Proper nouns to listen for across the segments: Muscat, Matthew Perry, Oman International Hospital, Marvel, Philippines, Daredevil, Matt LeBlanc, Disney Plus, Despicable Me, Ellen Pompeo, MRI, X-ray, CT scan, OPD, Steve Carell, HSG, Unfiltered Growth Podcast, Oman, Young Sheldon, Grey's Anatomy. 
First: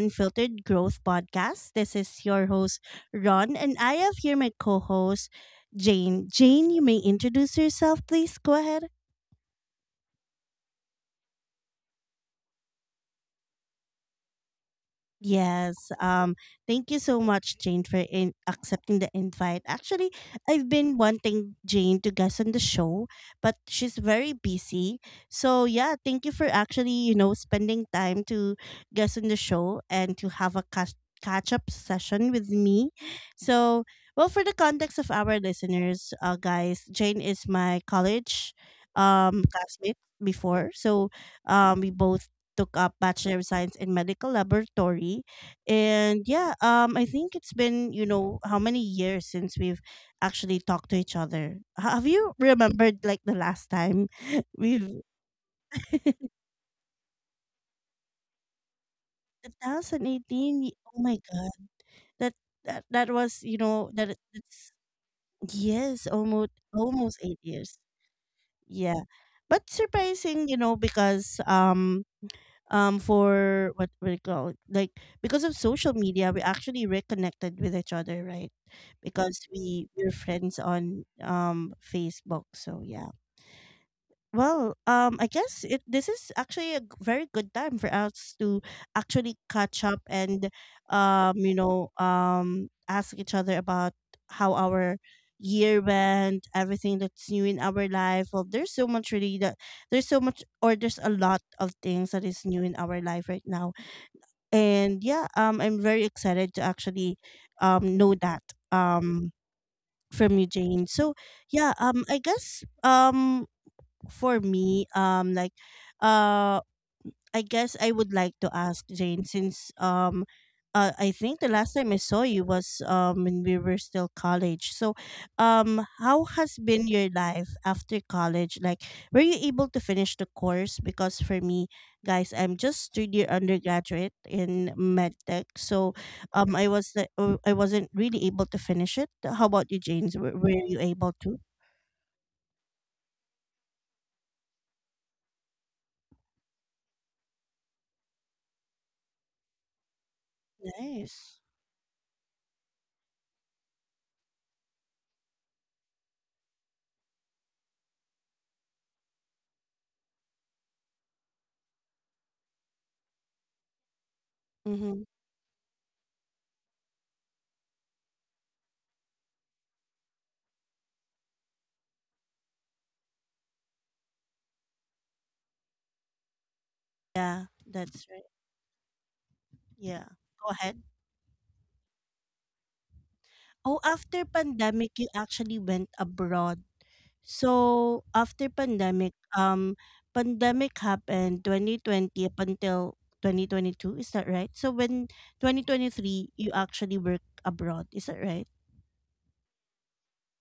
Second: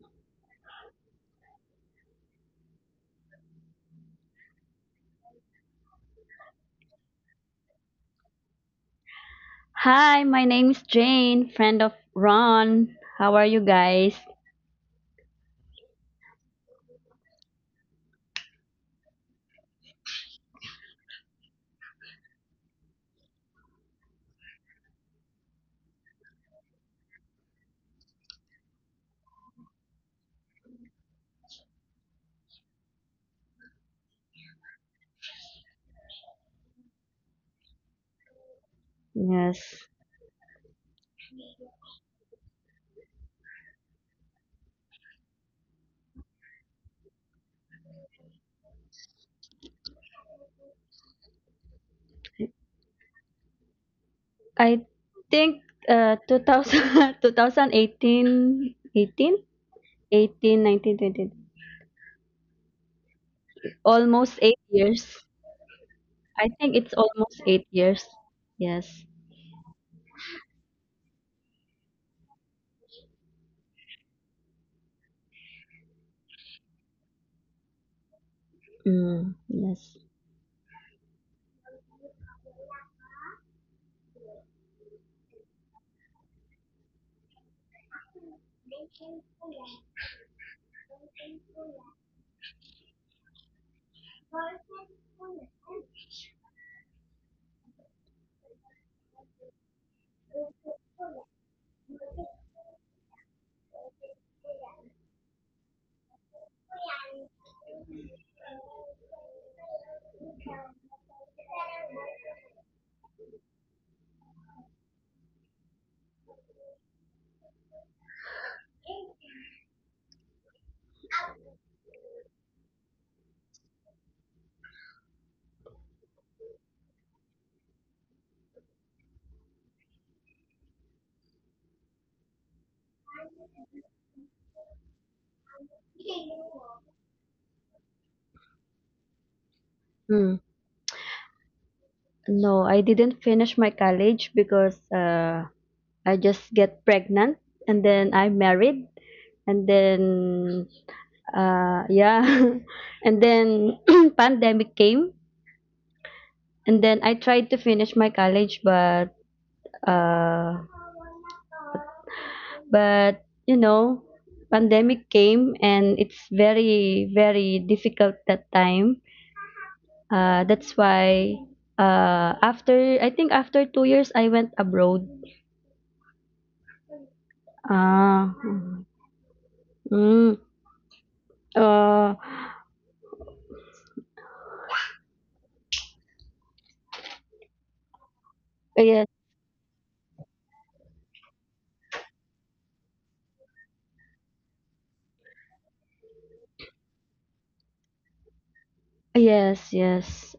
Unfiltered Growth Podcast. This is your host, Ron, and I have here my co host, Jane. Jane, you may introduce yourself, please. Go ahead. Hi, my name is Jane, friend of Ron. How are you guys? Yes. Thank you so much, Jane, for accepting the invite. Actually, I've been wanting Jane to guest on the show, but she's very busy. So yeah, thank you for actually, spending time to guest on the show and to have a catch up session with me. So, well, for the context of our listeners, guys, Jane is my college Yes. classmate before. So, we both took up Bachelor of Science in Medical Laboratory. And yeah, I think it's been, you know, how many years since we've actually talked to each other. Have you remembered like the last time I we've think 2000, 2018 18 18 2018? eighteen, 19 Oh my 20 God. That that was, you know, that almost 8 it's years. yes, I almost think it's almost eight almost 8 years. years. Yeah. Yes. But surprising, you know, because um, for what we call it, like because of social media we actually reconnected with each other, right? Mm, Because we yes. we're friends on Facebook, so yeah. Well, I guess it this is actually a very good time for us to actually catch up and, ask each other about how our year went, everything that's new in our life. Well, there's so much or there's a lot of things that is new in our life right now. And yeah, I'm very excited to actually know that um from you, Jane. So yeah, for me, uh, I guess I would like to ask Jane since I think the last time I saw you was when we were still college. So, how has been your life after college? Like, were you able to finish the course? Because for me, guys, I'm just third year undergraduate in medtech, so I was like, I wasn't really able to finish it. How about you, James? Mm. Were you able to? No, I didn't finish my college because I just get pregnant, and then I married, and then Nice. Yeah. And then pandemic came, and then I tried to finish my college, but uh, but Mm-hmm. pandemic came, and it's very very difficult that time. That's why, after I think after 2 years, I went abroad. Yeah, that's Ah. yeah. Mm. Go ahead. Uh, Oh, after pandemic, you actually went abroad. So after yes, pandemic, pandemic happened 2020 up until 2022. Is that right? So when 2023, you actually work abroad. Is that right? yes, yes.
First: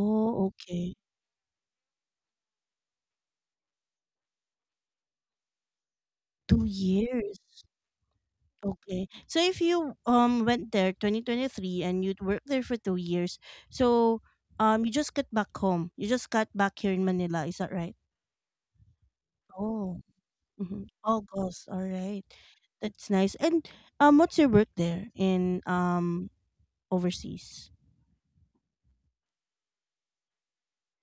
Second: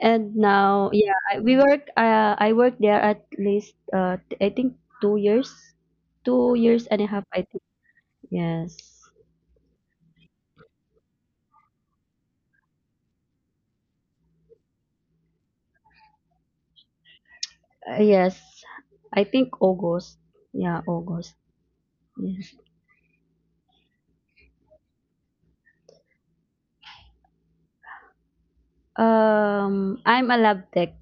And now, okay. yeah, we work. I work there at least. I think 2 years, two Two years and a half. years. I think yes, Okay. So if you went there 2023 and you'd worked there for 2 years, so you just got back home. You just got back here in Manila. Is that right? Yes. I think Oh. August. Yeah, Mhm. August. August. All right. Yes. That's nice. And what's your work there in overseas? I'm a lab tech.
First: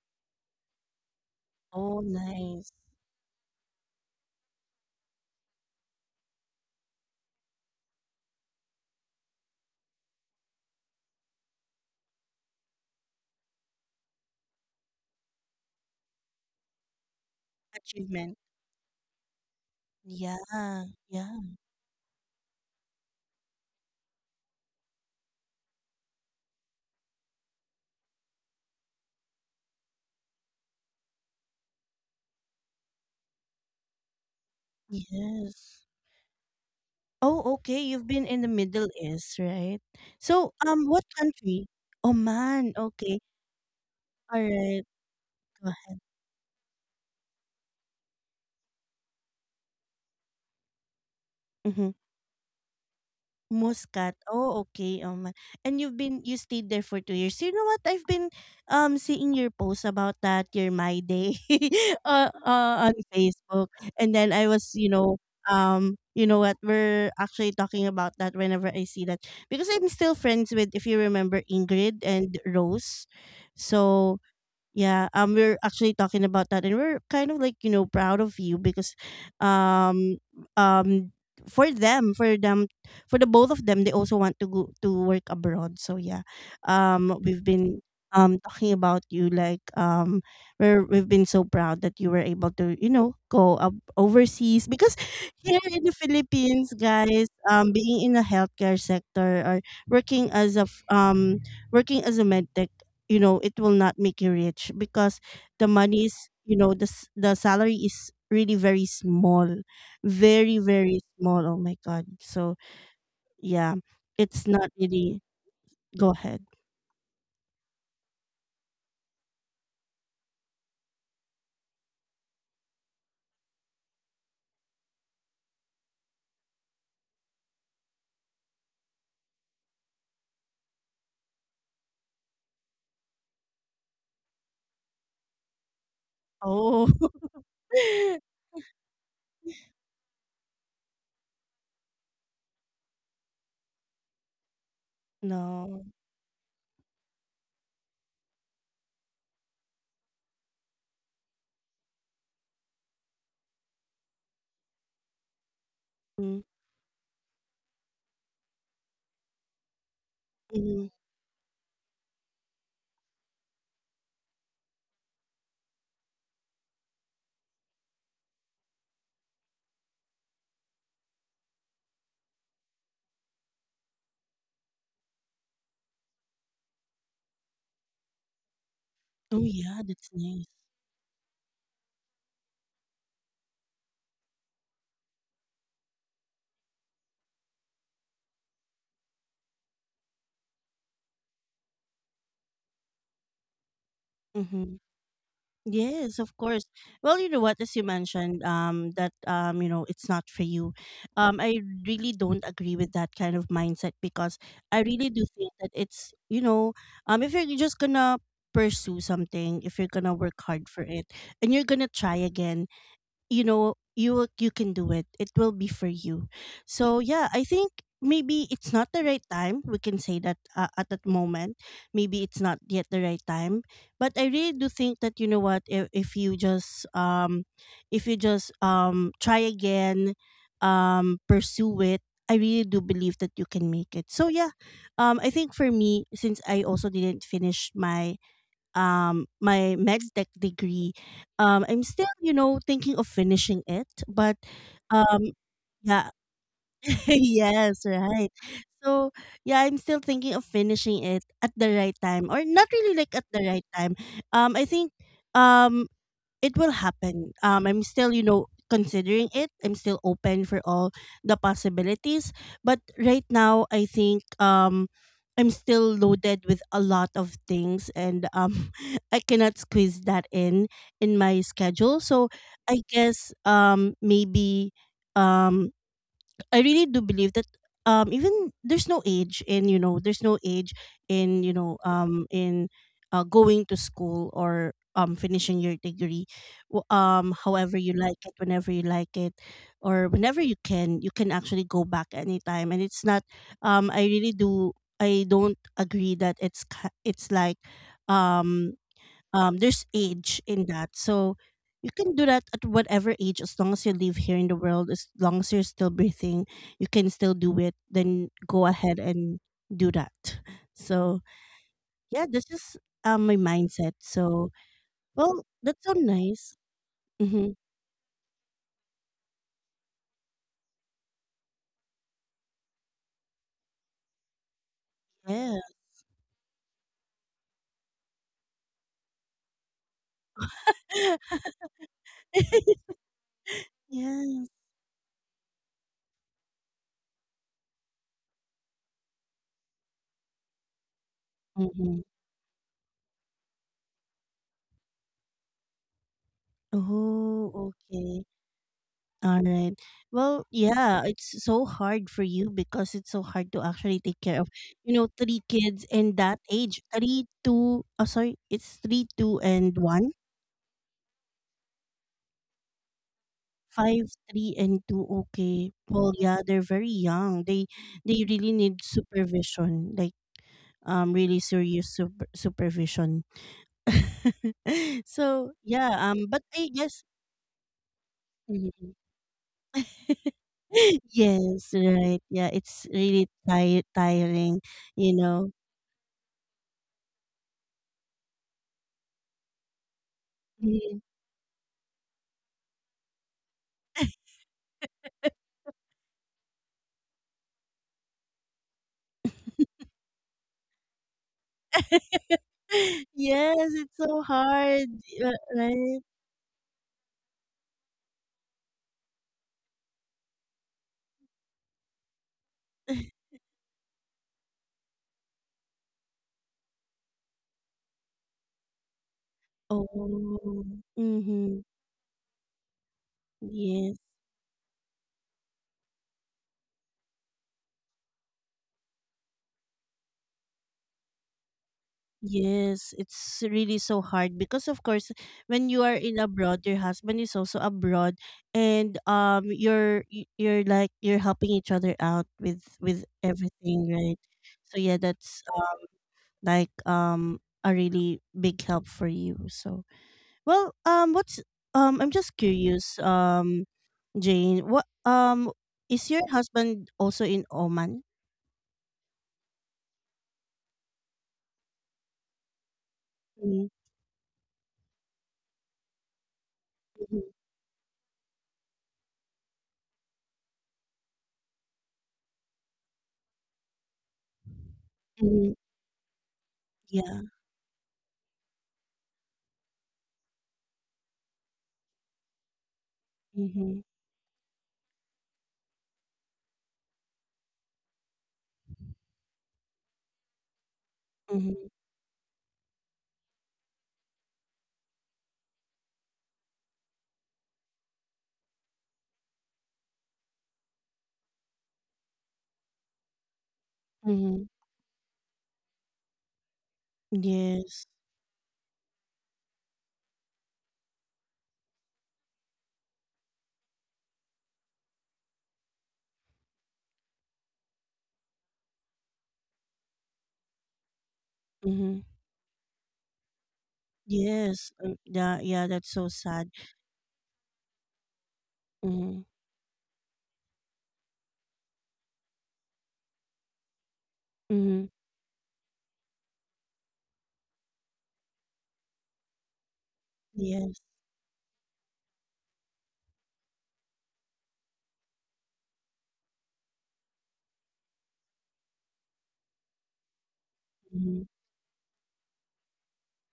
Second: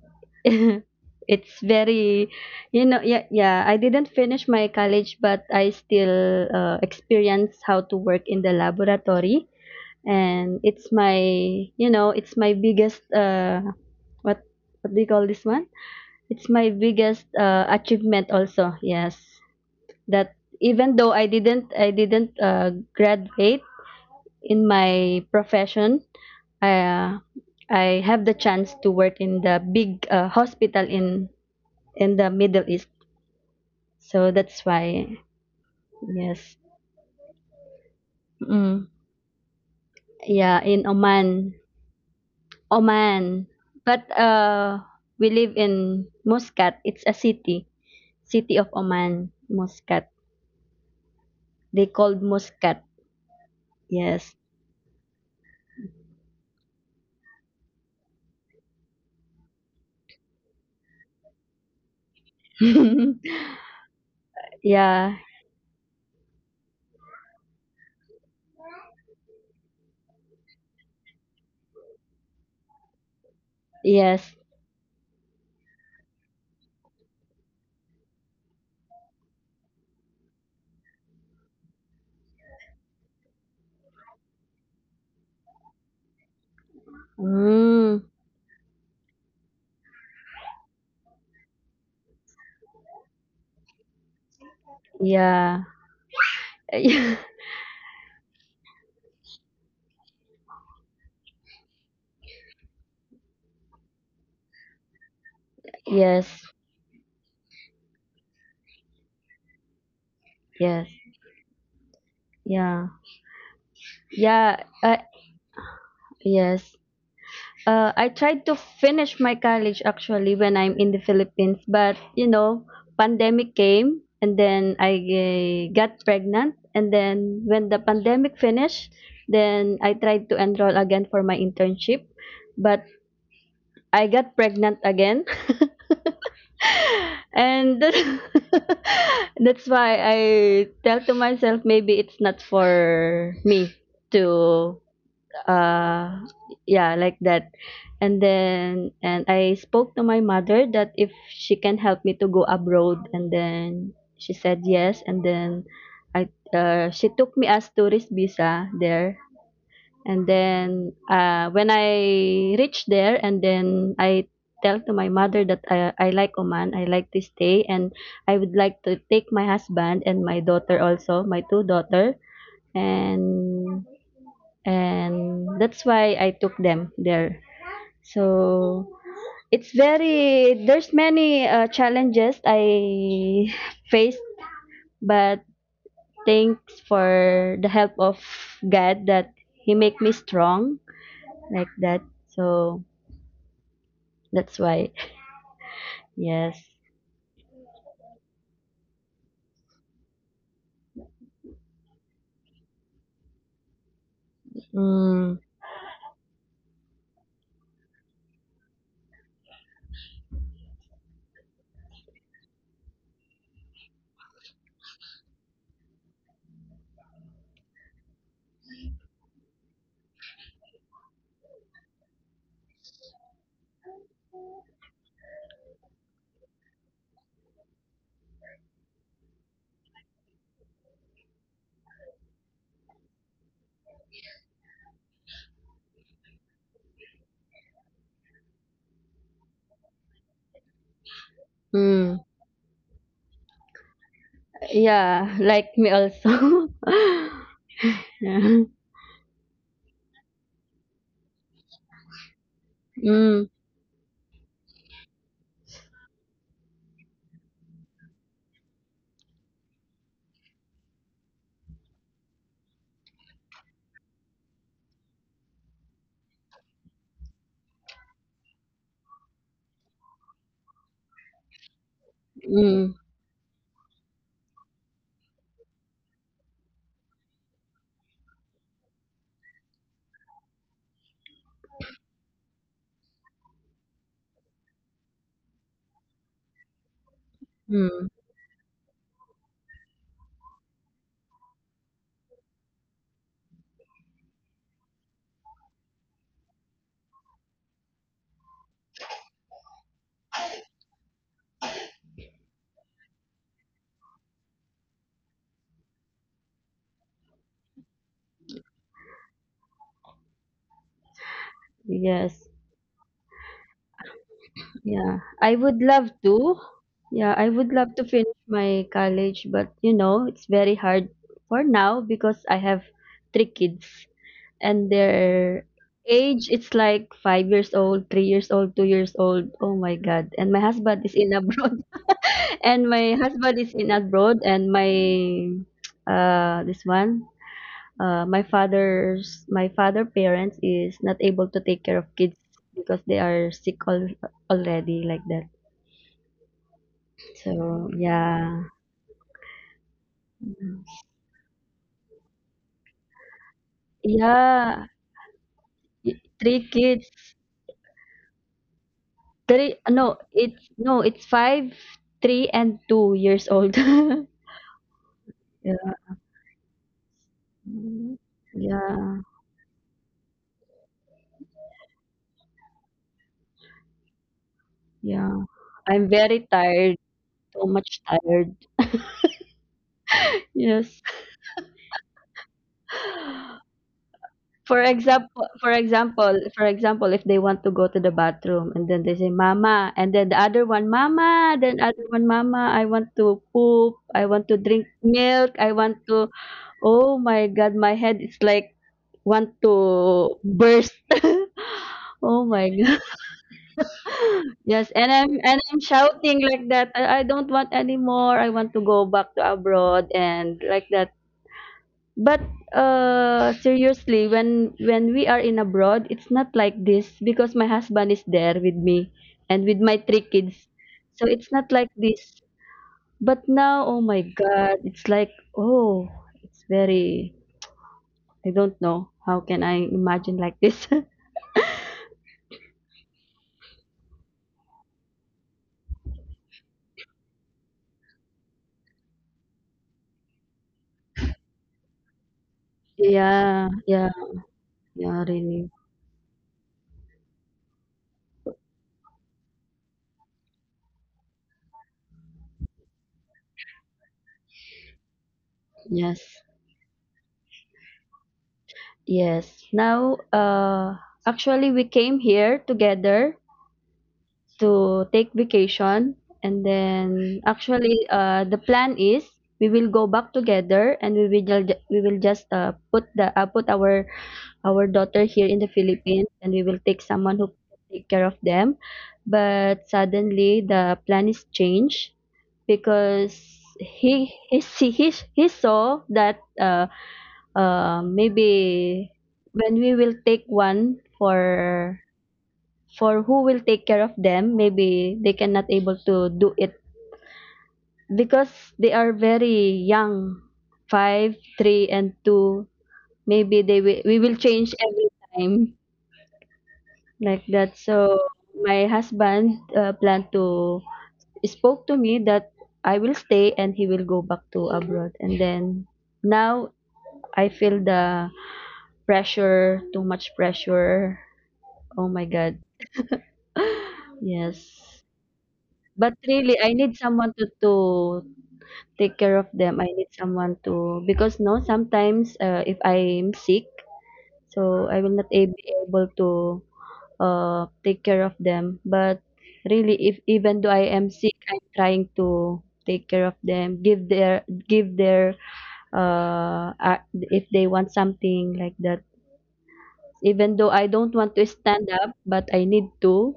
It's Oh, very, nice yeah, yeah. I didn't finish my college, but I still, experience how to work in the laboratory. And it's my biggest, what what do you call this one? It's my biggest, achievement achievement. also. Yes. That, Yeah. even though i Yeah. didn't i didn't uh, graduate in my profession, uh, I have the chance to work in the big, hospital in the Middle East. So that's why. Yes. Yes. Oh, okay. You've been in the Middle Mm. East, right? So, Yeah, in what Oman. country? Oman. Okay. Oman, but All right. we live Go ahead. in Muscat. It's a city, city of Oman, Muscat. They Mhm. called Muscat. Muscat. Yes. Oh, okay. And you stayed there for 2 years. You know what? I've been seeing your posts about that your my day, on Facebook, and then I was Yeah. You know what we're actually talking about that whenever I see that because I'm still friends with, if you remember, Ingrid and Rose, so Yes. yeah, we're actually talking about that, and we're kind of like, you know, proud of you because, um, um, for them, for the both of them, they also want to go to work abroad. So yeah, we've been Mm, talking about you like, we've been so proud that you were able to, you know, go up overseas because here yeah. in the Philippines, guys, being in the healthcare sector or working as a working as a med tech, you know, it will not make you rich because the money is, Yes. you know, the the salary is really very small, very Yes. very small, oh my god, so Yeah. yeah it's Yeah. not really. Go ahead. Yes. I tried to finish my college actually when I'm in the Philippines, but pandemic came, and then I, got pregnant, and then when the pandemic finished, then I tried to enroll again for my internship, but I got pregnant again. Oh. and that- that's why I tell to myself maybe it's not for me to, No. uh yeah, like that. And then and I spoke to my mother that if she can help me to go abroad, and then she said yes. And then I she took me as tourist visa there. And Mm-hmm. then, when I reached there, and then I tell to my mother that I like Oman. I like to stay, and I would like to take my husband and my daughter, also my two daughter. And and that's why I took them there. So Oh it's yeah, that's nice. very, there's many, challenges I faced, but thanks for the help of God that He make me strong, like that. So that's Mm-hmm. why. Yes, of Yes. course. Well, you know what, as you mentioned, that, you know, it's not for you. I really don't agree with that kind of mindset because I really do Mm, think that it's, you know, if you're just gonna pursue something, if you're gonna work hard for it, and you're gonna try again, you know, you can do it, it will be for you. So yeah, I think maybe it's not the right time, we can say that, at that moment maybe it's not yet the right time, but I really do think that, you know what, if you just try again, pursue it, I really do believe that you can make it. So yeah, I think for me, since I also didn't finish my my med tech degree, I'm still, mm. you know, thinking of finishing it, but Yeah, um like me yeah. also. Yes, right. Yeah. So yeah, I'm still thinking of finishing it at the right time or not really like at Mm, the right time. I think um it will happen. I'm still, you know, considering it. I'm still open for all the possibilities. But right now, I think, I'm still loaded with a lot of things, and, I cannot squeeze that in my schedule. So I mm, guess, maybe um, I really do believe that, even there's no age in, you know, there's no age in, you know, in going to school or finishing your degree. However you mm. like it, whenever you like it or whenever you can, you can actually go back anytime, and it's not, I really do, I don't agree that it's like, um there's age in that. So you can do that at whatever age, as long as you live here in the world, as long as you're still breathing, you can still do it, then go ahead and do that. So yeah, this Yes. is my mindset. So Yeah, well, I would that's so love to. nice. Yeah, I Mm-hmm. would love to finish my college, but it's very hard for now because I have three kids, and Yeah. their age, it's like 5 years old, 3 years old, 2 years old. Oh my God. And my husband is in abroad. And my husband is in abroad, Yes. and my, this one, my father parents is not able to take care Mm-hmm. of kids because they are sick, already, like that. Oh, So, okay. yeah. All right. Well, yeah, it's so hard for you because it's so hard to actually take care of, Yeah, you know, three kids in that three age. kids. Three, two, oh, sorry, it's three, two, Three, and one. no, it's, no, it's 5, 3, and 2 years old. Five, three, and two. Yeah. Okay. Well, yeah, they're very young. Mm. They really need Yeah, supervision, like, really serious supervision. yeah. So yeah, I'm but very I guess. tired, so much tired. Mm-hmm. Yes. Yes, right. Yeah, it's really tire tiring, you know. For example, if they want to go to the bathroom, and then they say, "Mama," and then the other one, Mhm. "Mama," then other one, "Mama, I want to poop, I want to drink milk, I want to." Oh my God, my head is like want to burst. Oh my God. Yes, it's so Yes, hard, and I'm right? shouting like that. I don't want anymore. I want to go back to abroad, and like that. But seriously, when we are in abroad, it's not like this because my husband is there with me and with my three Oh, kids. So it's mm-hmm. not like this. But now, oh Yes, my God, it's like, oh, it's very, I don't know. How can I imagine like this? yes. It's really so hard because, of course, when you are in abroad, your husband is also abroad, and, you're like you're helping each other out with Yeah, everything, yeah, right? So yeah, yeah, that's really. like a really big help for you. So well, what's I'm just curious, Jane, what is your Yes, husband also in Oman? yes. Now, actually, we came here together Mm-hmm. to take vacation, and then actually, the plan is we will go back together, and we will just, put the, put our daughter here Mm-hmm. in the Philippines, and we will take Yeah. someone who can take care of them. But suddenly the plan is changed because Mm-hmm. he saw that, maybe when we will take one Mm-hmm. For who will take care of them, maybe they cannot able to do it because they are very young, 5, 3 and two. Maybe they will we will Mm-hmm. change every time, like that. Yes. So my husband, planned to, spoke to me that I will stay and he will go back to abroad, and then now I feel the pressure, too much pressure. Mm-hmm. Oh my God. Yes. Yes, Yeah. Yeah. That's so but sad. really I need someone to, take Mm-hmm. care of them. I need someone to because no, sometimes, if I'm sick, Mm-hmm. so I will not, be able to, take care of them. But really, if even though I Yes. am sick, I'm trying to take care of them, give their, uh, uh if they want something like that. Even though I don't Mm-hmm. want to stand up, but I need to,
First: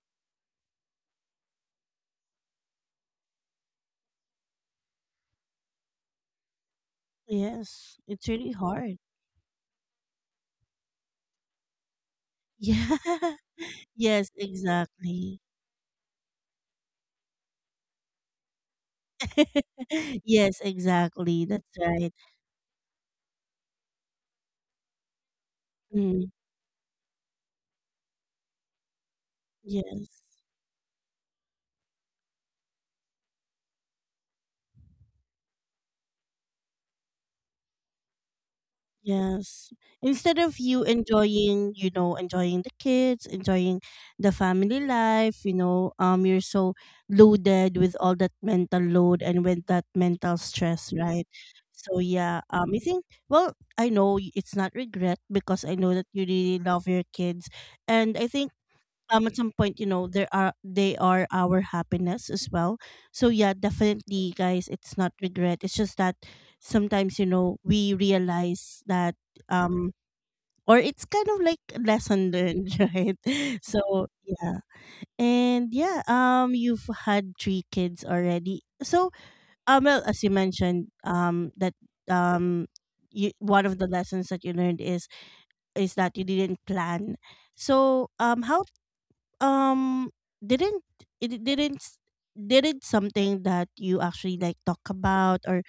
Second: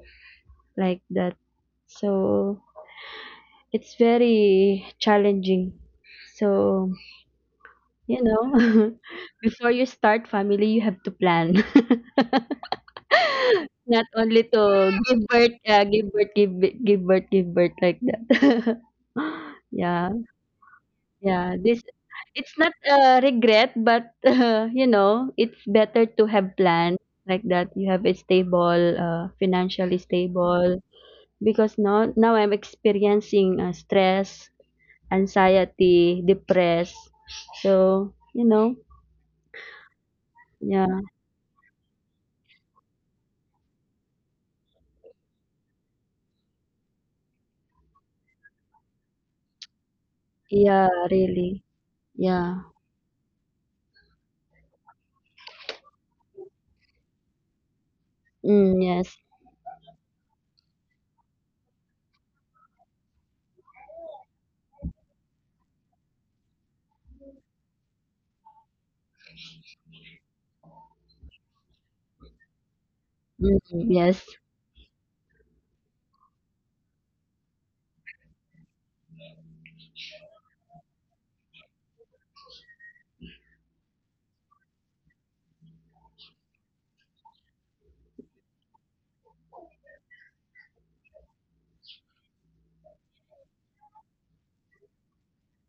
like that. So it's very challenging. So. Yes. You It's really know, hard. before you start family, you have to plan. Yeah. Not Yes. only to give Exactly. birth, give birth, give birth, give birth, like that. Yeah, Yes. Exactly. yeah. That's This, right. it's not a regret, but it's better Mm, to have plan, like that. You have a stable, financially yes. stable. Because now I'm experiencing, stress, anxiety, depressed. So, Yes. Instead of you yeah. enjoying, you know, enjoying the kids, enjoying the family life, you know, you're so loaded with all that mental load and with that mental stress, Yeah, right? really. So yeah, Yeah. I think, well, I know it's not regret because I know that you really love your kids, and I think, Mm, yes. At some point, you know, there are they are our happiness as well. So yeah, definitely, guys, it's not regret. It's just that sometimes, you know, we realize that, um, or it's kind of like lesson learned, right? Mm, So yes. yeah, and yeah, you've had three kids already. So well, as you mentioned, that um. You, one of the lessons that you learned is that you didn't plan. So how um, didn't it didn't something that you actually like talk about or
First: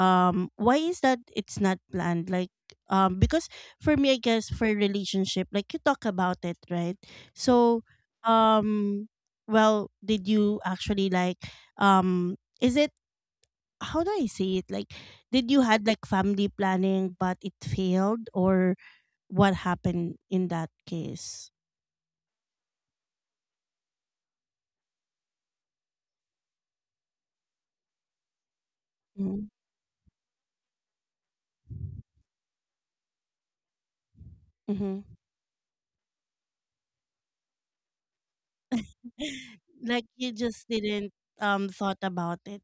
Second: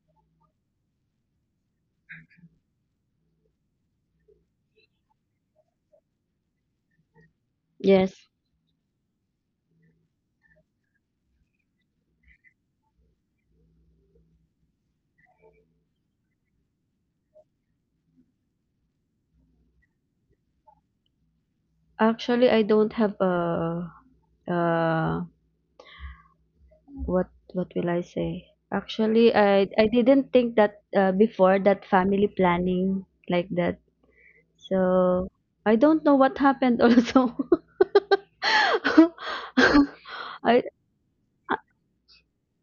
why is that it's not planned, like, because for me, I guess, for relationship, like you talk about it, right? So Yes. um well, did you actually like, um is it how do I say it, like, did you had like family planning but it failed or what happened in that case? Actually, I don't have a, uh what what will I say? Actually, Mm-hmm. I didn't think that, before that family planning, like that. Mm-hmm. So I don't know what happened also. Like, you I. just didn't, thought about it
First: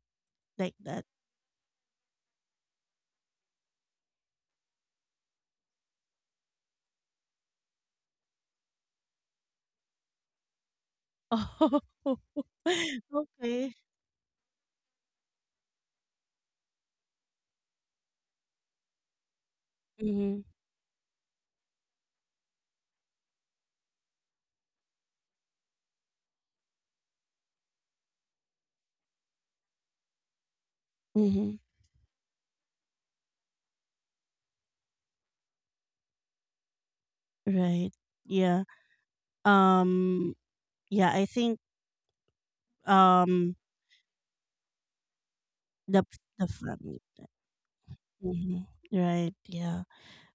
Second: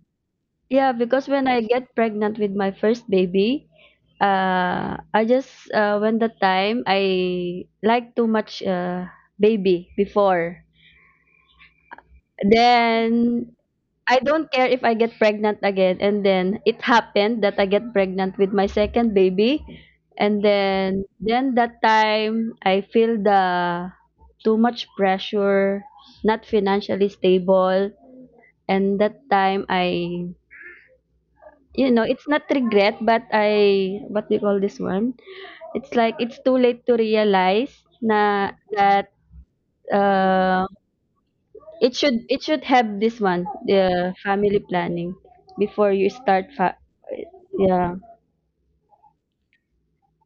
like Yeah, that. because when I get pregnant with my first baby, I just, when the time I like too much, baby before. Oh, Then okay. I don't care if I get pregnant again. And then it happened that I get pregnant with my second baby. Mhm, And then that time I feel the too much pressure, not financially stable. And that time I, mhm. It's not regret, but I, what do you call this one? It's like, it's too late to realize Right. na, Yeah. that, Um, uh, yeah, I think, it should have this one, um, the family planning before the you the start, family. yeah, Mhm. Right, yeah.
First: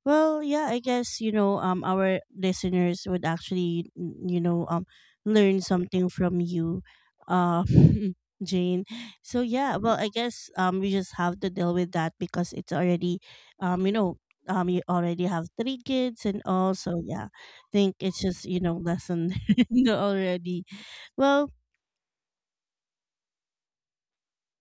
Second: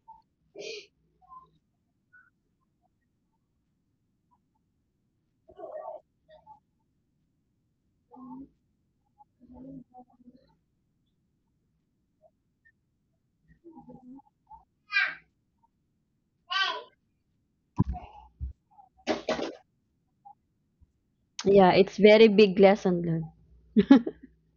Well, yeah, I guess, you know, our listeners would actually you know learn something from you, uh, Jane. So yeah, well, I guess we just have to deal with that because it's already, um you know you already have three kids and all. So yeah, I think it's just, you know, lesson learned already. Well, yeah, it's very big lesson learned.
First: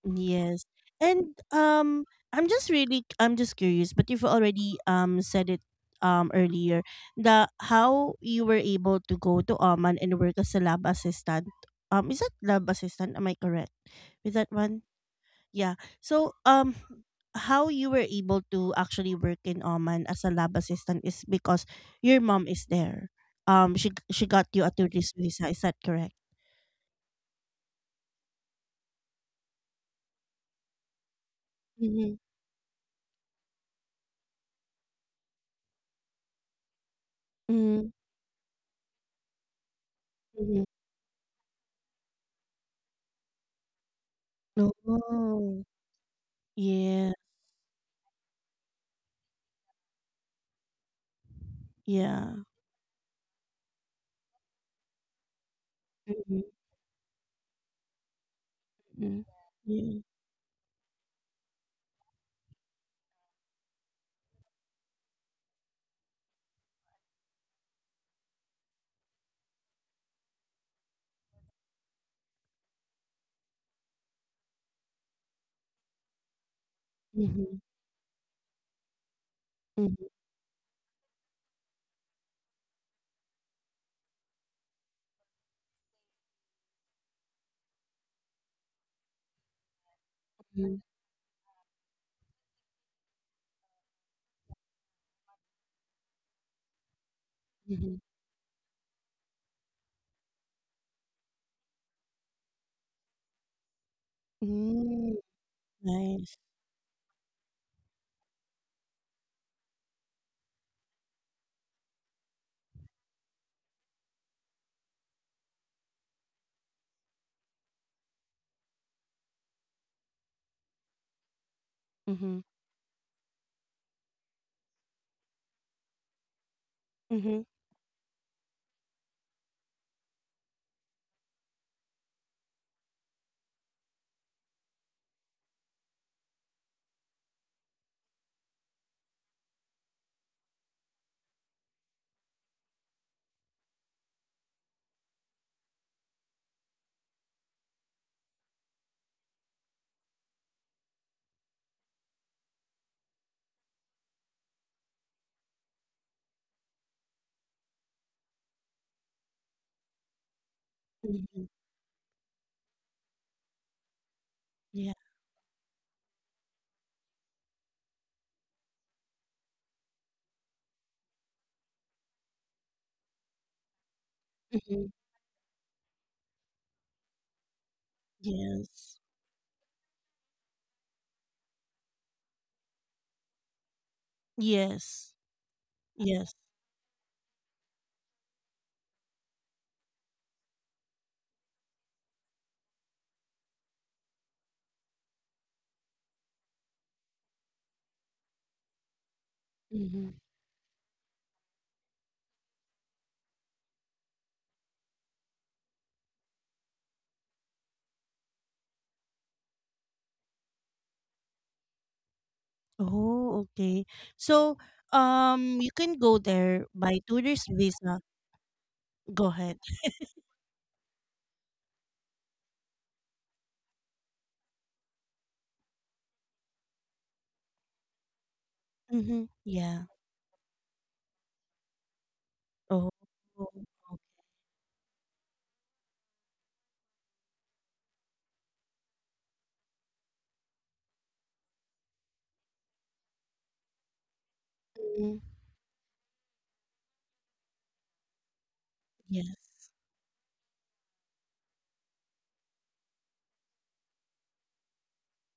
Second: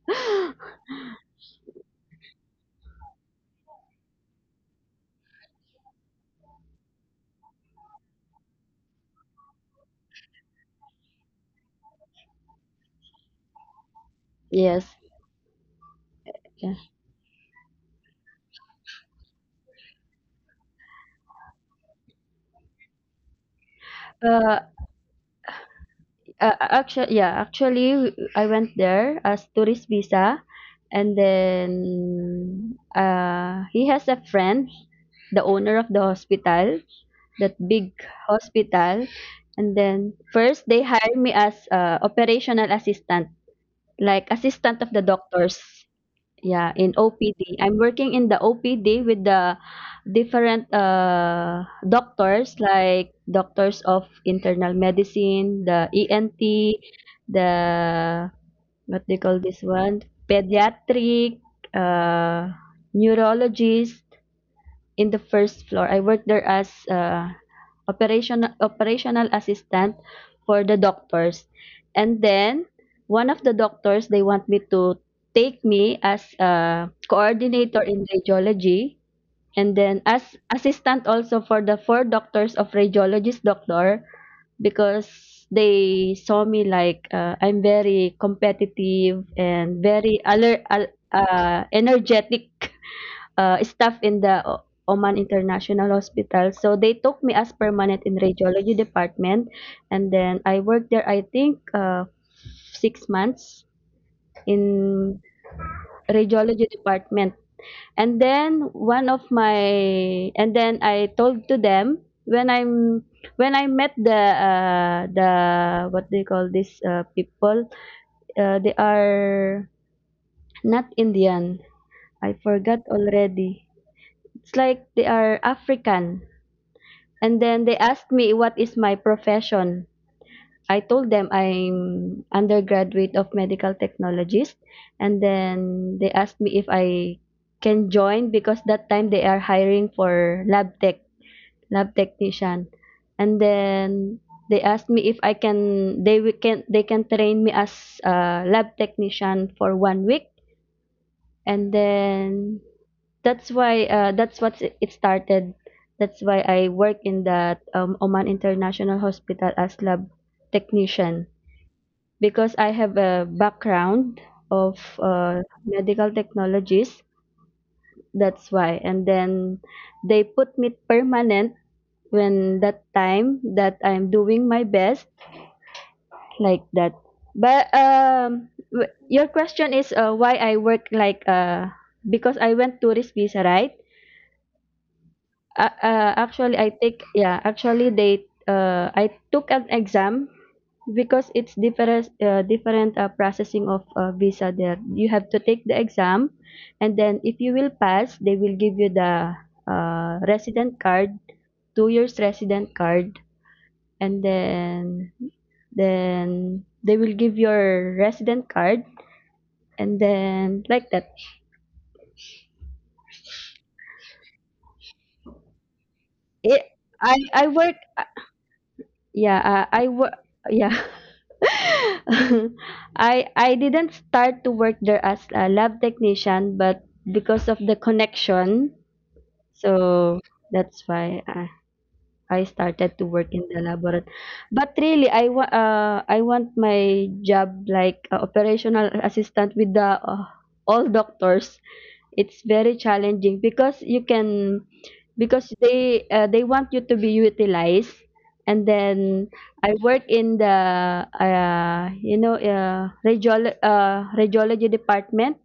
yes. And I'm just curious, but you've already said it earlier, the how you were able to go to Oman and work as a lab assistant. Um, is that lab assistant? Am I correct? With that one? Yes. Yeah. So, Yeah. How you were able to actually work in Oman as a lab assistant is because your mom is there. Um, she got Uh, you a tourist visa, is that correct? Actually, yeah, actually, I went there as tourist visa, and then, Mm-hmm. He has a friend, the owner of the hospital, that Mm-hmm. big hospital, and then first they hired me as, operational assistant, like assistant of the Oh, doctors. Yeah, in yes. OPD. I'm working in the OPD with the Yeah. different, doctors, like doctors of Mhm, internal medicine, the ENT, mm. the, Yeah. what they call this one, pediatric, uh, neurologist, in the first floor. I worked there as, operational assistant for the doctors. And then one of the doctors they want me to take me as a Mhm, coordinator in radiology, and mhm, then as assistant also for the four doctors of radiologist doctor because they saw me like, I'm very competitive and very alert, mhm, energetic, staff in the Oman International Hospital. So they took me as permanent mhm. in radiology department, and then I worked there. I think, 6 months in Mm, nice. radiology department. And then one of my, and then I told to them when I met the, the, what do you call these, people. They are not Indian. I Mhm, forgot already. It's like they are African. And mhm, then they asked me what is my profession. I told them I'm undergraduate of medical technologist, and then they asked me if I can join because that time they are hiring for lab tech, lab technician. And then they asked me if I can, they can train me as a lab technician for 1 week, and then that's why, that's what it started. That's why I work in that, Oman International Hospital as lab technician mhm. because I have a background of, Yeah. Medical technologies. That's why. And then they put me permanent when that time that I'm doing my Mhm. best, like that. But Yes. your question is, why I work like, because I went tourist visa, right? Yes. Yes. Actually, I take, yeah. Actually, they I took an exam because it's different different processing of visa there. You have to take the exam, and then if you will pass they will give you the Mhm. resident card, 2 years resident card, and then they will give your resident card and then like that. Oh, okay. So, you can go It, there by I tourist work visa. Go Yeah, ahead. I wo- yeah. I didn't start to work there as a lab technician, but because of the connection, Mhm. Yeah. so that's why I started Oh, to work in the okay. laboratory. But really, I want my job like operational assistant with the all doctors. It's very challenging because you can, Mhm. because they want you to be utilized. And then Yes. I work in the radiology department.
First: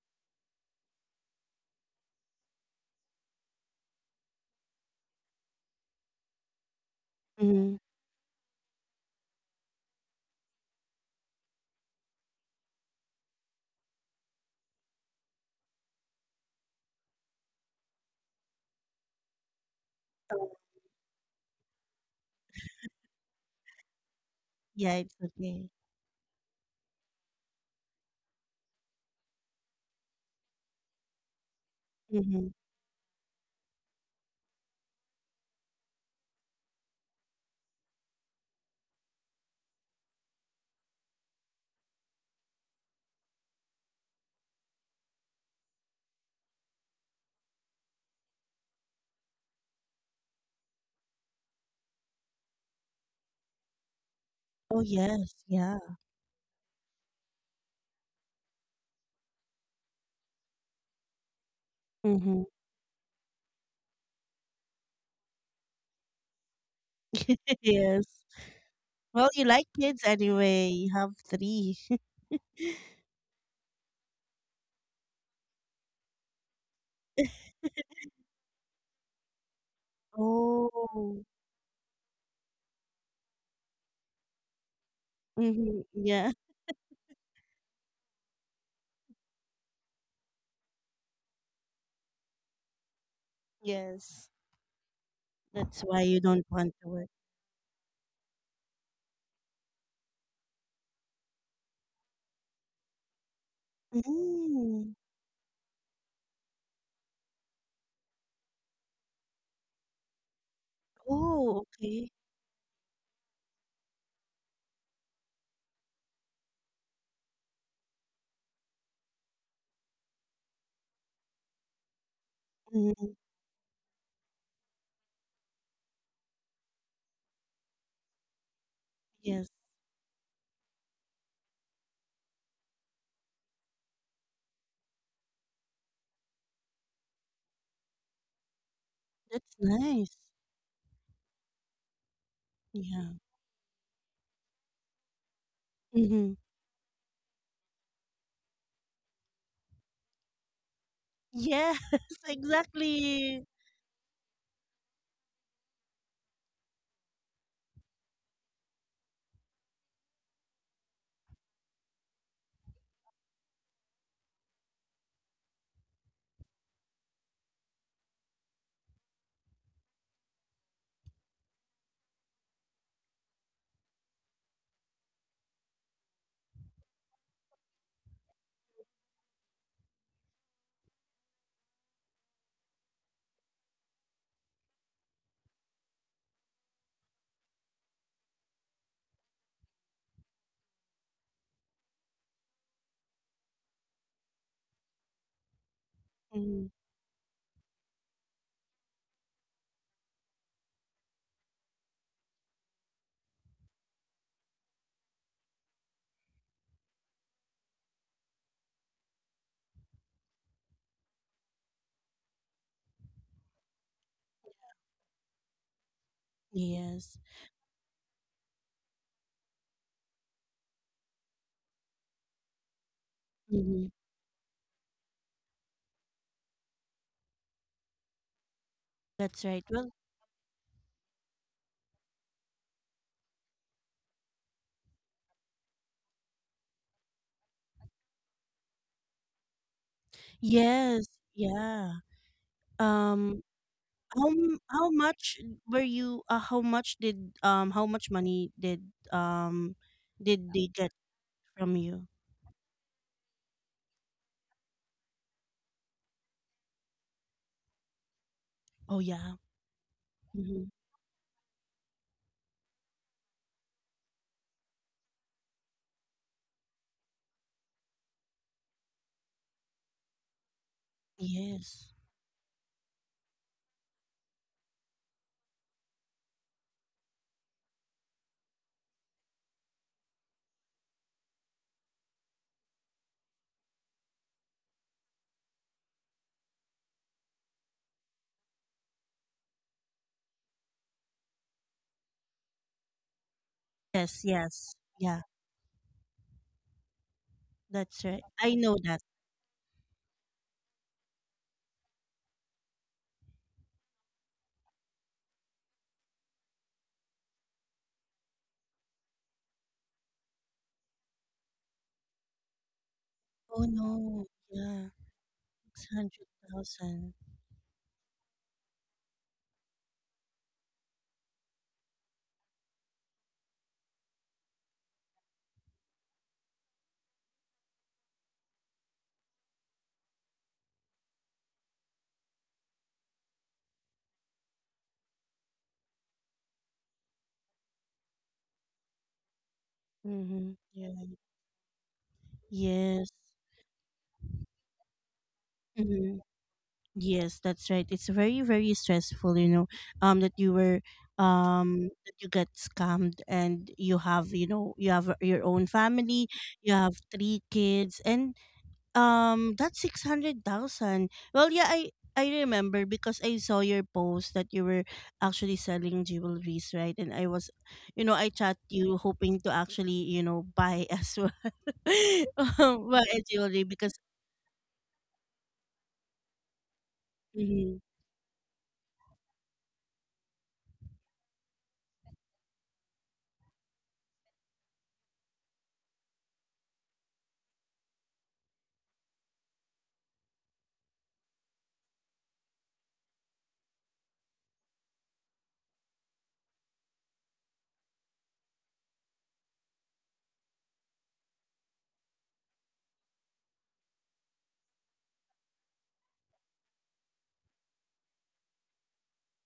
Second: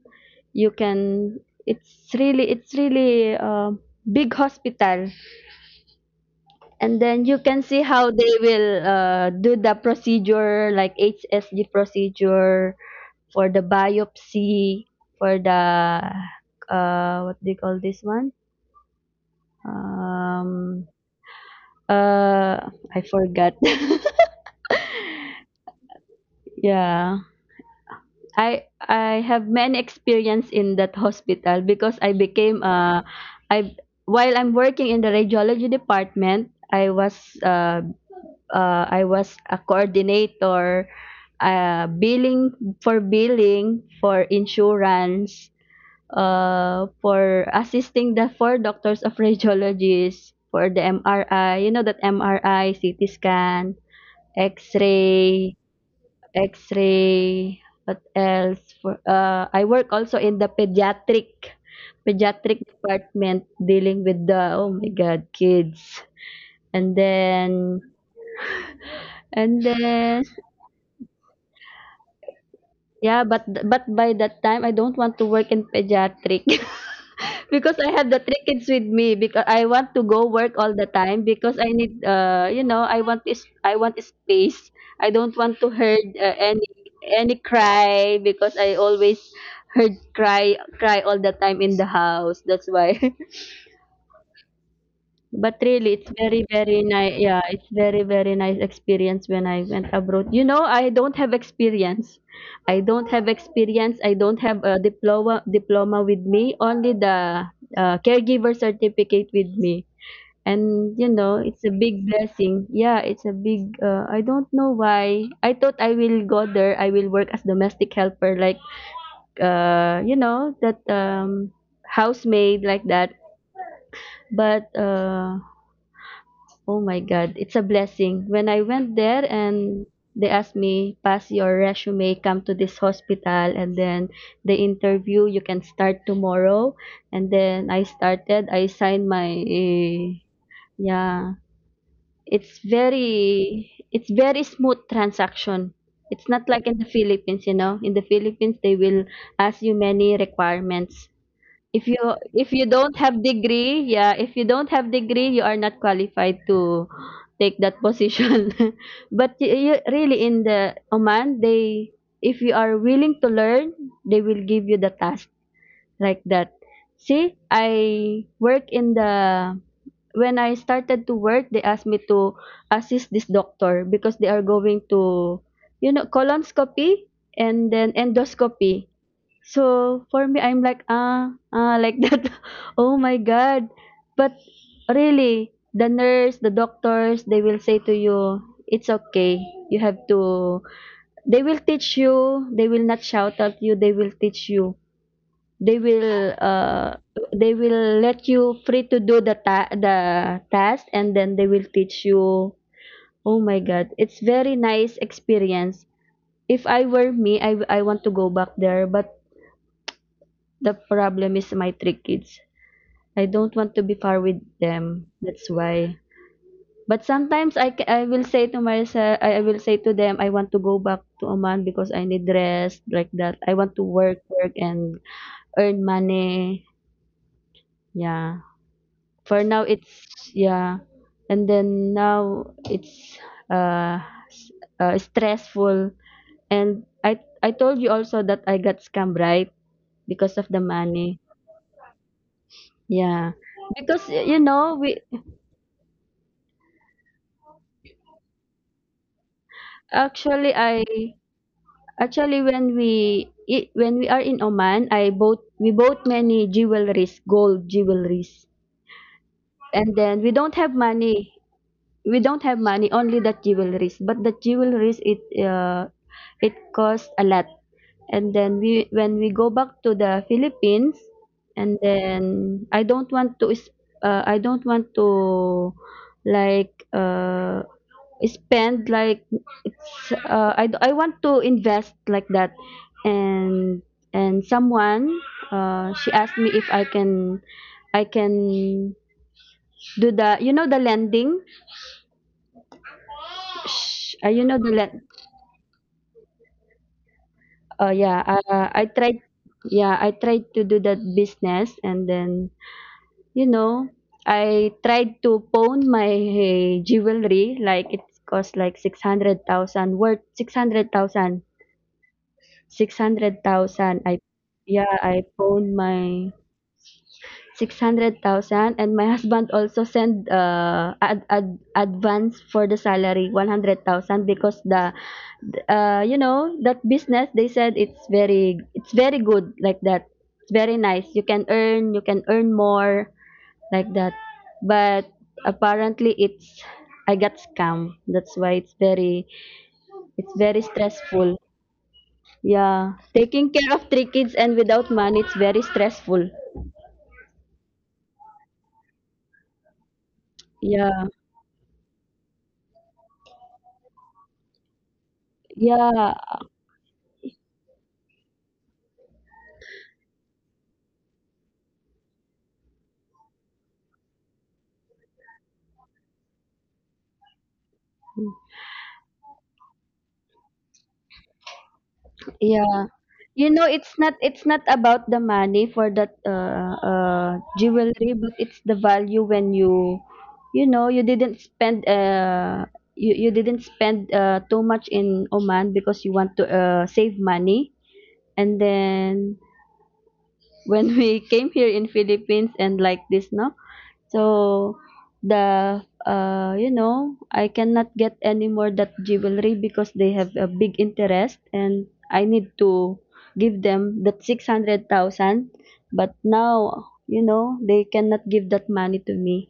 You can, it's really big hospital. And then you can Mhm. see how they will do the procedure like HSG procedure for the biopsy, for the what do you call this one, um uh I forgot. Yeah, it's okay. Yeah, I have many experience in that hospital because I Mhm. became I while I'm working in the radiology department I was, uh, I was a coordinator, billing for billing, for insurance, for assisting the four doctors of radiologists for the MRI. You know that MRI, CT scan, Oh, yes. X-ray, Yeah. X-ray. What else? For I work also in the pediatric, Mhm. pediatric department, dealing with the oh my god kids. and then Yes. Well, you and like kids then anyway. You have 3. yeah, but by that time, I don't want to work in pediatric. Because I have the three kids with me, because I want to go work all the time, Oh. because I need you know, I want space. I don't want to Mhm. heard Yeah. Any cry, because I always heard cry cry all the time in the house. That's why. Yes. But That's why really, you it's don't very, want to very work. nice. Yeah, it's very, very nice experience when I went abroad. You know, I don't have experience. I don't have experience. I don't have a Mm. diploma diploma with me. Only the caregiver certificate with me. And you know, Oh, it's a big okay. blessing. Yeah, it's a big. I don't know why. I thought I will go there. I will work as domestic helper, like you know, that housemaid like Mhm. that. But oh my God, it's a blessing. When I went there, Yes. and they asked me, pass your resume, come to this hospital, and then the interview, you can start tomorrow. And then I started, I signed my, That's eh, nice. yeah, Yeah. It's very smooth transaction. It's Mhm. not like in the Philippines, you know. In the Philippines, they will ask you many requirements. Yes, If you, if you don't have exactly. degree, yeah, if you don't have degree you are not qualified to take that position. But you really in the Oman, they, if you are willing to learn, they will give you the task, like that. See, I work in the when I started to work, they asked me to assist this doctor, because they are going to, you know, colonoscopy and then endoscopy. So for me, I'm like ah ah like that. Oh my god! But really, the nurse, the doctors, they will say to you, it's okay. You have to. They will teach you. They will not shout at you. They will teach you, they will Mhm. uh, they will let you free to do the the task, and then they will teach you. Oh my god, it's very nice experience. If I were me, I want to go back there, but the problem is my three kids. I don't want to be far with them. That's why. But Yes. sometimes I will say to myself, I will say to them, I want to go back to Oman because I need rest like that. I want to Mhm. work work and earn money. Yeah. For That's now right. Well, it's, yeah, and then now it's, uh, s- stressful. And I told you also that I got scammed, right? Because of the yes. money. Yeah. Yeah. Um, Because How you m- know, how we much were you? How much did um? How much money did um? actually Did they I get from you? actually, when when we are in Oman, I bought we bought many jewelries, gold jewelries. Oh yeah. And then we Hmm. don't have money. We don't have money, only that jewelries. But the jewelries, it it costs a lot. And then we when we go back to the Philippines, and Yes. then I don't want to, like spend like, it's I want to invest like that. and and someone, she asked me if I can do the, you know, the lending. Sh Yes. You know Yes. the let. Yeah. Oh That's right. yeah, I know I that. tried. Yeah, I tried to do that business, and then, you know, I tried to pawn my jewelry, like it cost like 600,000, worth 600,000, Oh 600,000, I no. Yeah. yeah, I pawned Six hundred my thousand. 600,000. And my husband also sent advance for the salary, 100,000. Because the you know that business, they said it's very, it's very good like that. It's very nice, you can earn, you can earn more like that. But apparently, it's, I got scam. That's why it's very, it's Mm-hmm. very Yeah. stressful. Yeah, Yes. taking care of three kids and without money, it's very Mm-hmm. stressful. Yes, that's right. It's very, very stressful, you know, that you were, Yeah. That you get scammed, and you have, you know, you have your own family, Yeah. you have three kids, and that's 600,000. Well, yeah, I remember because I saw your post that you were actually selling jewelries, right? And I was, you know, I chat you hoping to actually, you know, buy as well, Yeah. buy a You jewelry know, because, it's not, it's not about the money for that mhm. jewelry, but it's the value when you know, you didn't spend you didn't spend too much in Oman because you want to save money. And then when we came here in Philippines and like this, no? So the you know, I cannot get any more that jewelry because they have a big interest, and I need to give them that 600,000. But now, you know, they cannot give that money to me.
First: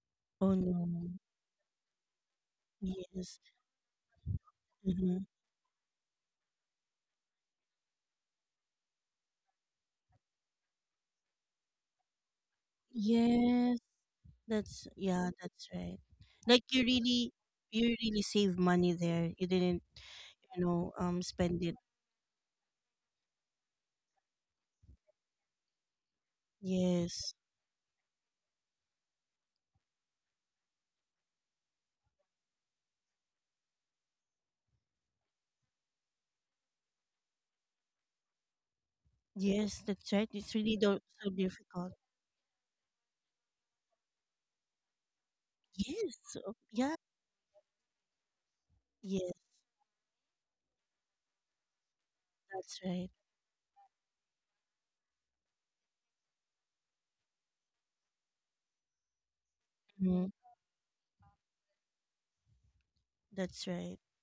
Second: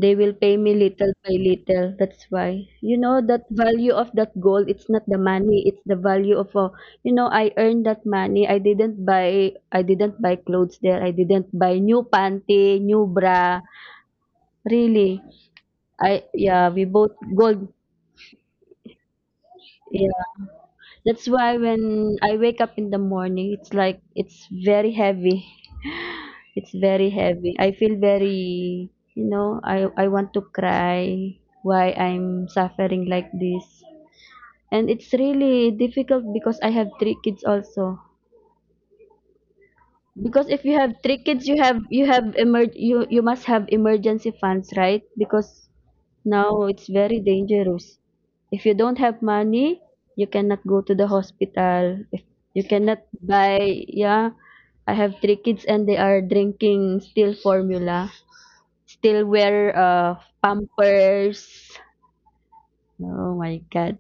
They will Oh pay me no, little by little. That's why. You know, yes. that value of that gold, it's not the Mm-hmm. money, it's the value of, you know, I earned that money. I didn't buy clothes there. I didn't buy new panty, new bra. Yes, that's Really. yeah, that's right. I, Like yeah, we both gold. you really save money there. You didn't, Yeah. you know, That's why spend it. when I wake up in the morning, it's like, it's very heavy. It's very Yes. heavy. I feel very, you know, I want to cry, why I'm suffering like this. And it's really difficult because I have three kids also. Yes, that's right. Because It's if you really have three so kids, you have, difficult. you have emer you you must have emergency funds, right? Because Yes. Oh, now it's yeah. very dangerous. If you don't have Yes, money, you cannot go to the hospital. If you that's right. cannot buy, yeah, I have three kids and they are drinking still formula, still wear Mhm. Pampers. Oh That's my right. God.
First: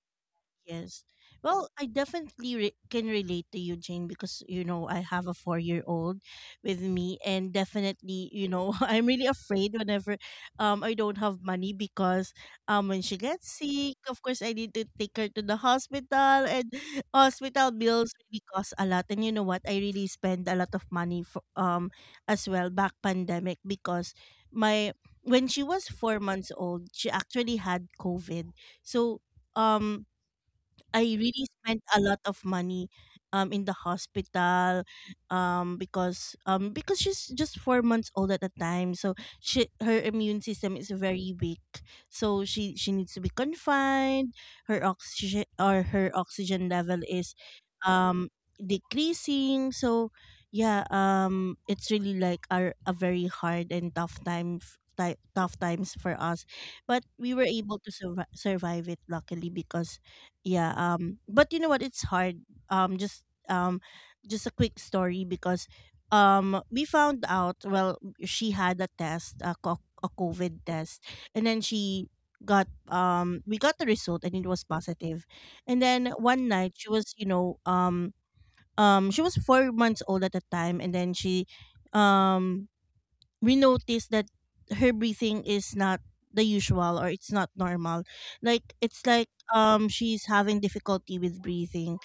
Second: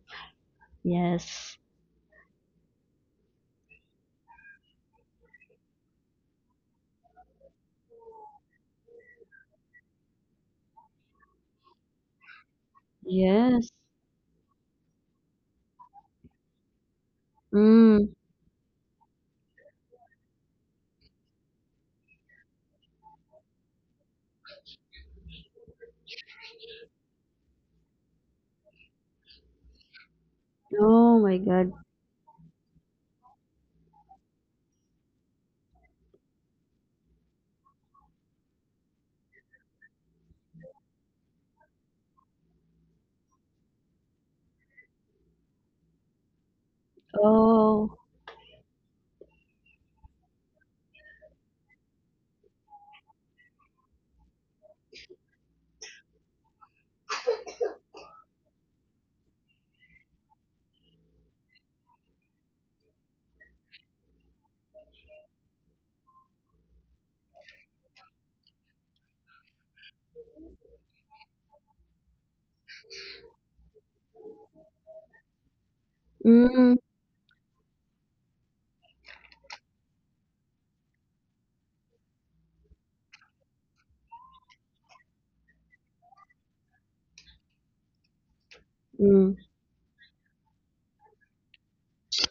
Yes. Yes. Well, I definitely can relate to you, Jane, because, you know, I have a 4 year old with me. And definitely, you know, I'm really afraid whenever I don't have money because when she gets Yes. sick, of course, I need to take her to the hospital. And hospital bills Mm. really cost a lot. And you know what? I really spend a lot of money for, as well back pandemic because my. When she was 4 months old, she actually had COVID. So, um, I Oh my really God. spent a lot of money in the hospital because she's just 4 months old at the time, so she her immune system is very weak, so she needs to be confined. Her oxygen, or her oxygen level is Oh. Decreasing. So yeah, it's really like a very hard and tough tough times for us, but we were able to survive it luckily because yeah. But you know what, it's hard. um just um just a quick story, because we found out, well, she had a covid test, and then she got we got the result and it was positive. And then one Mm, night she was, you know, she was 4 months old at the time, and then she, um we noticed that her breathing is not the usual, or it's not normal. Like it's mm. like, she's having difficulty with breathing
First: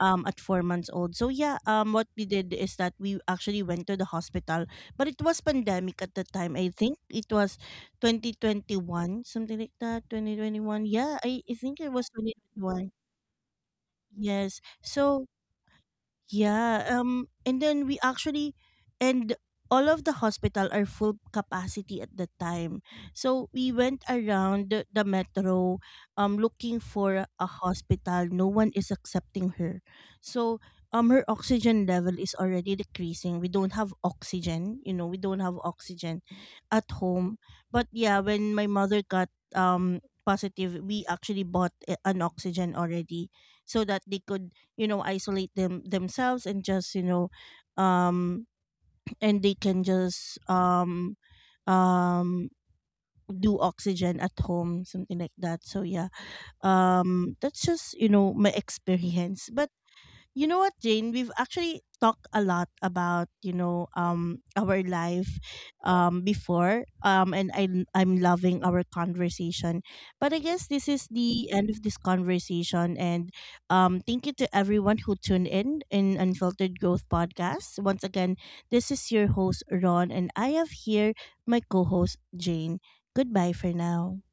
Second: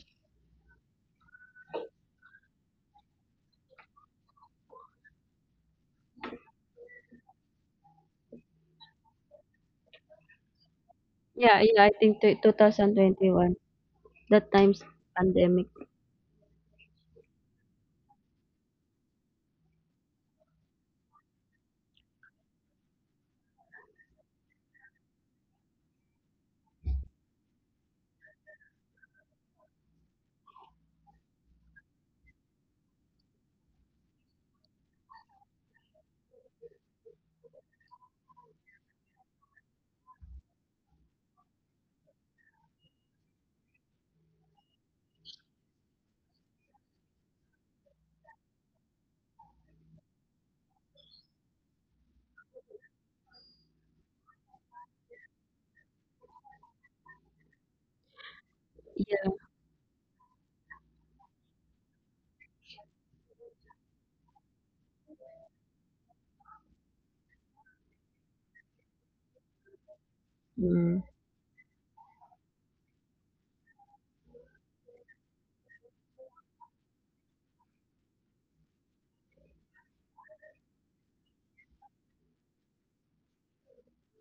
at 4 months old. So yeah, um, what we did is that we actually went to the hospital. But it was pandemic at the time. I think it was 2021, something like that. 2021. Yeah, I Yeah, think it yeah, I was think twenty t twenty one. 2021. That Yes. time's So pandemic. yeah, and then we actually and all of the hospital are full capacity at the time. So we went around the metro, looking for a hospital. No one is accepting her. So um, her oxygen level is already decreasing. We don't have oxygen, you know, we don't have oxygen at home. But yeah, when my mother got positive, we actually bought an oxygen already so that they could, you know, isolate themselves and just, you know, um and they can just um do oxygen at home, something like that. So yeah, um, that's just, you know, my Yeah. experience. But you know what, Jane? We've actually talked a lot about, you know, our life before and I'm loving our conversation. But I guess this is Mm. the end of this conversation, and um, thank you to everyone who tuned in Unfiltered Growth Podcast. Once again, this is your host Ron, and I have here my co-host Jane. Goodbye for now.